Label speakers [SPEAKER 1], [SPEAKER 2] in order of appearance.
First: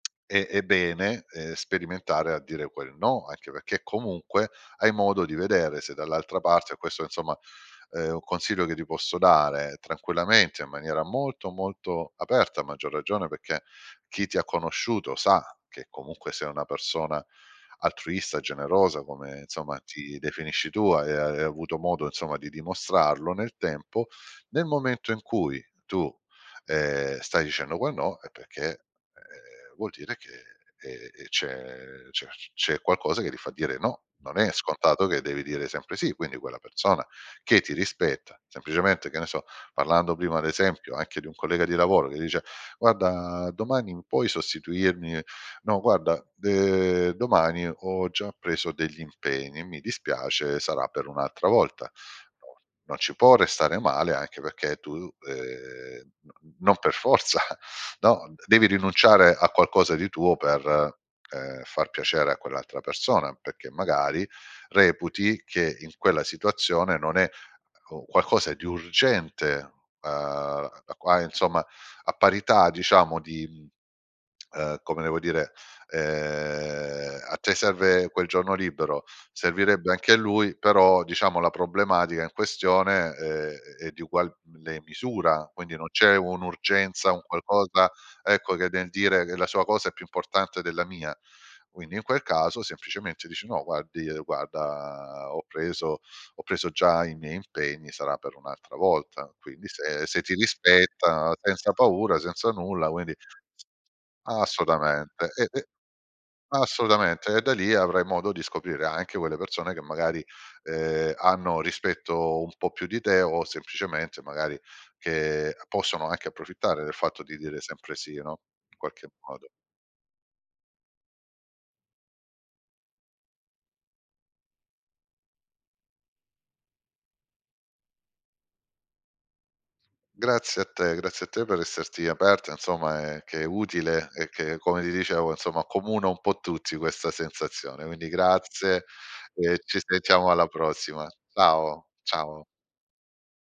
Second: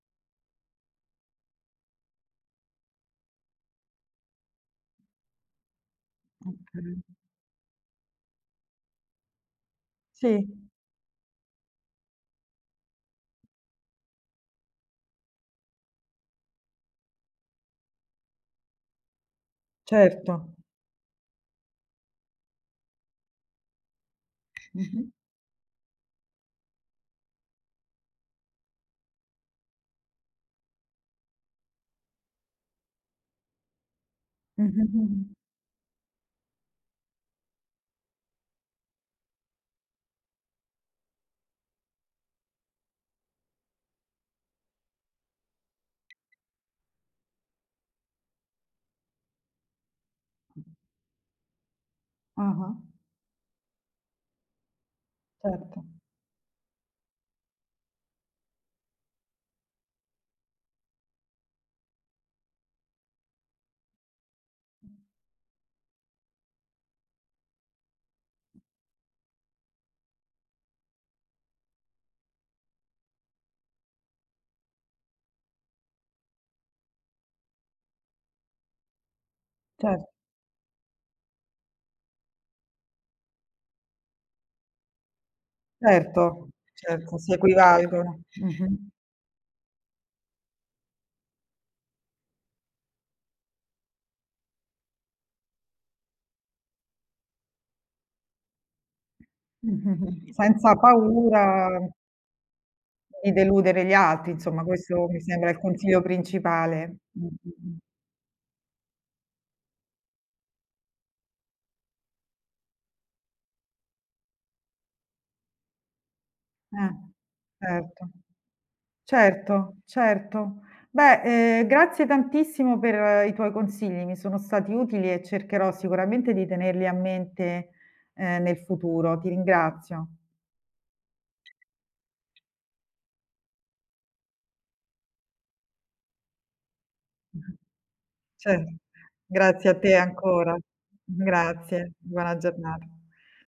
[SPEAKER 1] E è bene, ehm, sperimentare a dire quel: "No!", anche perché comunque hai modo di vedere se dall'altra parte
[SPEAKER 2] Okay.
[SPEAKER 1] questo insomma è un consiglio che ti posso dare,
[SPEAKER 2] Sì.
[SPEAKER 1] tranquillamente, in maniera molto, molto aperta, a maggior ragione perché chi ti ha conosciuto sa che comunque sei una persona altruista, generosa come, insomma, ti
[SPEAKER 2] Certo.
[SPEAKER 1] definisci tu. Hai hai avuto modo, insomma, di dimostrarlo nel tempo. Nel
[SPEAKER 2] Mh-mh.
[SPEAKER 1] momento in cui tu, ehm, stai dicendo quel no è perché, ehm, vuol dire che, ehm, ehm, c'è c'è c c'è qualcosa che ti fa dire: "No!", non è
[SPEAKER 2] Mh-mh,
[SPEAKER 1] scontato che
[SPEAKER 2] mh-mh.
[SPEAKER 1] devi dire sempre "sì". Quindi quella persona che ti rispetta, semplicemente, che ne so, parlando prima ad esempio anche di un collega di lavoro che dice: "Guarda, domani puoi sostituirmi?" "No, guarda, de domani ho già preso degli impegni, e mi dispiace, sarà per un'altra volta." Poi,
[SPEAKER 2] Ah-ah.
[SPEAKER 1] non ci può restare male, anche perché tu,
[SPEAKER 2] Certo.
[SPEAKER 1] ehm, no n non per forza, no, devi rinunciare a qualcosa di tuo per, ehm, far piacere a quell'altra persona, perché magari reputi che in quella situazione non è, ehm, oh, qualcosa di urgente. Uhm, a qua insomma, a parità, diciamo, di, mhmm, ehm, come devo dire? Ehm, a te serve quel giorno libero, servirebbe
[SPEAKER 2] Cer
[SPEAKER 1] anche a lui, però diciamo la problematica in questione, ehm, è di uguale misura, quindi non c'è
[SPEAKER 2] Certo,
[SPEAKER 1] un'urgenza,
[SPEAKER 2] certo,
[SPEAKER 1] un
[SPEAKER 2] si
[SPEAKER 1] qualcosa,
[SPEAKER 2] equivalgono.
[SPEAKER 1] ecco, che nel
[SPEAKER 2] Mh-mh.
[SPEAKER 1] dire che la sua cosa è più importante della mia. Quindi in quel caso, semplicemente, dici: "No, guardi guarda, ho preso ho preso già i miei impegni, sarà per un'altra volta." Quindi
[SPEAKER 2] Mh, mh,
[SPEAKER 1] se se
[SPEAKER 2] mh,
[SPEAKER 1] ti
[SPEAKER 2] senza
[SPEAKER 1] rispetta, senza
[SPEAKER 2] paura
[SPEAKER 1] paura, senza nulla, quindi
[SPEAKER 2] di deludere gli altri, insomma, questo mi
[SPEAKER 1] Assolutamente, e
[SPEAKER 2] sembra il
[SPEAKER 1] e
[SPEAKER 2] consiglio principale. Mh,
[SPEAKER 1] assolutamente. E da
[SPEAKER 2] mh,
[SPEAKER 1] lì
[SPEAKER 2] mh.
[SPEAKER 1] avrai modo di scoprire anche quelle persone che magari, ehm, hanno rispetto un po' più di te o semplicemente magari che possono anche approfittare del
[SPEAKER 2] Eh,
[SPEAKER 1] fatto di dire sempre
[SPEAKER 2] certo.
[SPEAKER 1] sì, no, in qualche modo.
[SPEAKER 2] Certo, certo. Beh, ehm, grazie tantissimo per i tuoi consigli, mi sono stati utili e cercherò sicuramente di tenerli a mente, uhm, nel futuro. Ti ringrazio.
[SPEAKER 1] Grazie a te, grazie a te per esserti aperta, insomma, ehm, che è utile, e che, come ti dicevo, insomma, accomuna un po' tutti questa
[SPEAKER 2] Mh-mh.
[SPEAKER 1] sensazione. Quindi
[SPEAKER 2] Cer
[SPEAKER 1] grazie e
[SPEAKER 2] grazie a
[SPEAKER 1] ci
[SPEAKER 2] te
[SPEAKER 1] sentiamo alla
[SPEAKER 2] ancora.
[SPEAKER 1] prossima.
[SPEAKER 2] Uhm,
[SPEAKER 1] Ciao,
[SPEAKER 2] grazie, buona
[SPEAKER 1] ciao
[SPEAKER 2] giornata.